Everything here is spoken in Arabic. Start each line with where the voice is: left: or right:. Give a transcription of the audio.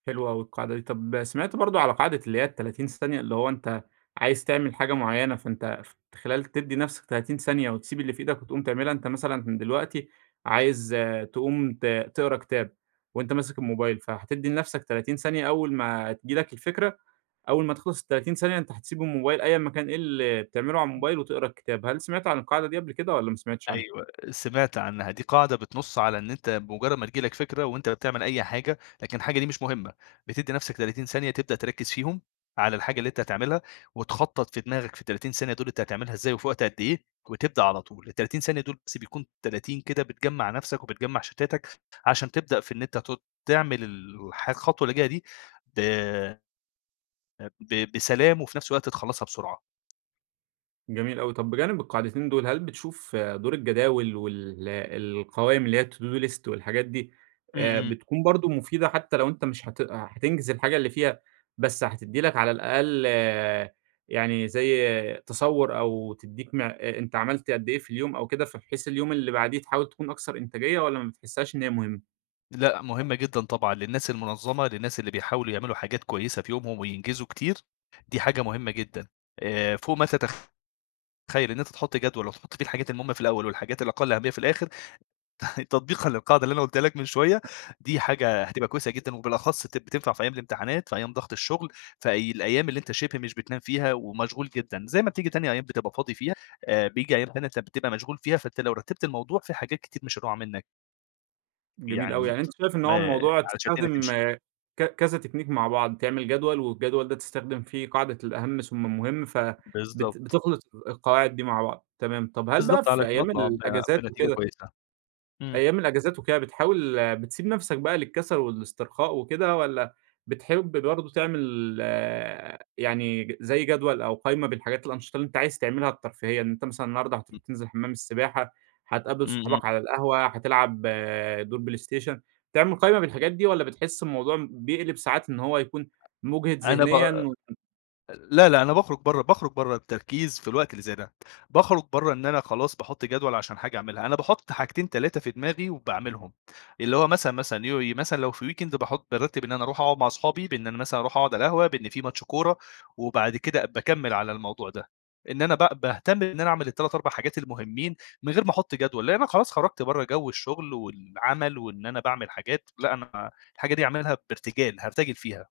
right: حلوة أوي القاعدة دي. طب سمعت برضو على قاعدة اللي هي ال30 ثانية؟ اللي هو أنت عايز تعمل حاجة معيّنة، فأنت ف فخلال تدّي نفسك 30 ثانية، وتسيب اللي في إيدك وتقوم تعملها. أنت مثلًا دلوقتي عايز تقوم ت تقرا كتاب، وأنت ماسك الموبايل، فهتدي لنفسك 30 ثانية. أول ما تيجي لك الفكرة، أول ما تخلص ال30 ثانية، أنت هتسيب الموبايل، أيًّا ما كان إيه اللي بتعمله على الموبايل، وتقرا الكتاب. هل سمعت عن القاعدة دي قبل كده، والّا ما سمعتش عنّها؟
left: أيوه، سمعت عنّها. دي قاعدة بتنصّ على إن أنت بمجرد ما تيجي لك فكرة وأنت بتعمل أي حاجة، لكن الحاجة دي مش مهمّة، بتدي نفسك 30 ثانية، تبدأ تركز فيهم على الحاجة اللي أنت هتعملها، وتخطّط في دماغك في ال30 ثانية دول أنت هتعملها إزاي، وفي وقت قد إيه، وتبدأ على طول. ال30 ثانية دول، بس بيكون 30 كده بتجمع نفسك وبتجمع شتاتك، عشان تبدأ في إن أنت تت تعمل الح الخطوة اللي جاية دي، آآ ب ب بسلام، وفي نفس الوقت تخلصها بسرعة.
right: جميل أوي. طب، بجانب القاعدتين دول، هل بتشوف دور الجداول وال القوايم اللي هي To-Do List والحاجات دي
left: إمم،
right: آآ،
left: إمم.
right: بتكون برضو مفيدة؟ حتى لو أنت مش هتأ هتنجز الحاجة اللي فيها، بس هتدّي لك على الأقل يعني زيّ تصور، أو تديك م أنت عملت قدّ إيه في اليوم أو كده، فبحيث اليوم اللي بعديه تحاول تكون أكثر إنتاجية، والّا ما بتحسّهاش إن هي مهمّة؟
left: لأ، مهمّة جدًا طبعًا للناس المنظمة، للناس اللي بيحاولوا يعملوا حاجات كويسة في يومهم وينجزوا كتير. دي حاجة مهمّة جدًا، آآ، فوق ما تتخ تخيّل. إن أنت تحط جدول، وتحط فيه الحاجات المهمّة في الأول، والحاجات الأقل أهمية في الآخر، تطبيقًا للقاعدة اللي أنا قولتها لك من شويّة. دي حاجة هتبقى كويسة جدًا، وبالأخص بت بتنفع في أيام الامتحانات، في أيام ضغط الشغل، فأي الأيام اللي أنت شبه مش بتنام فيها ومشغول جدًا. زي ما بتيجي تانية أيام بتبقى فاضي فيها، آآ، بييجي أيام تانية بتبقى مشغول فيها، فأنت لو رتّبت الموضوع في حاجات كتير مش هتقع منّك.
right: جميل أوي،
left: يعني،
right: يعني أنت شايف إن
left: ما
right: هو الموضوع
left: علشان الدنيا
right: تستخدم
left: تمشي.
right: ك كذا تكنيك مع بعض: تعمل جدول، والجدول ده تستخدم فيه قاعدة الأهم ثم المهم، ف بت
left: بالضبط.
right: بتخلط ال القواعد دي مع بعض. تمام، طب هل بقى
left: بالضبط،
right: في
left: علشان
right: أيام
left: اطلع ب
right: الأجازات
left: بنتيجة
right: وكده
left: كويسة. إمم.
right: أيام الأجازات وكده، بتحاول بتسيب نفسك بقى للكسل والاسترخاء وكده، والّا بتحب برضو تعمل يعني زي جدول أو قايمة بالحاجات الأنشطة اللي أنت عايز تعملها الترفيهية؟ إن أنت مثلًا النهارده هتروح
left: إم
right: تنزل حمّام السباحة، هتقابل
left: إمم، إمم.
right: صحابك على القهوة، هتلعب دور بلايستيشن. بتعمل قايمة بالحاجات دي، والّا بتحس الموضوع بيقلب ساعات إن هو يكون مُجهد
left: أنا ب
right: ذهنيًا و
left: لأ، لأ، أنا باخرج برّه باخرج برّه التركيز في الوقت اللي زي ده. باخرج بره إن أنا خلاص باحط جدول عشان حاجة أعملها. أنا باحط حاجتين، 3 في دماغي وباعملهم. اللي هو مثلًا، مثلًا اللي هو إيه، مثلًا لو في weekend باحط بارتب إن أنا أروح أقعد مع أصحابي، بإن أنا مثلًا أروح أقعد على القهوة، بإن في ماتش كورة، وبعد كده باكمّل على الموضوع ده، إن أنا ب باهتم إن أنا أعمل ال3، 4 حاجات المُهمين من غير ما أحط جدول، لأن أنا خلاص خرجت برّه جو الشغل والعمل، وإن أنا باعمل حاجات. لأ، أنا الحاجة دي أعملها بارتجال، هارتجل فيها.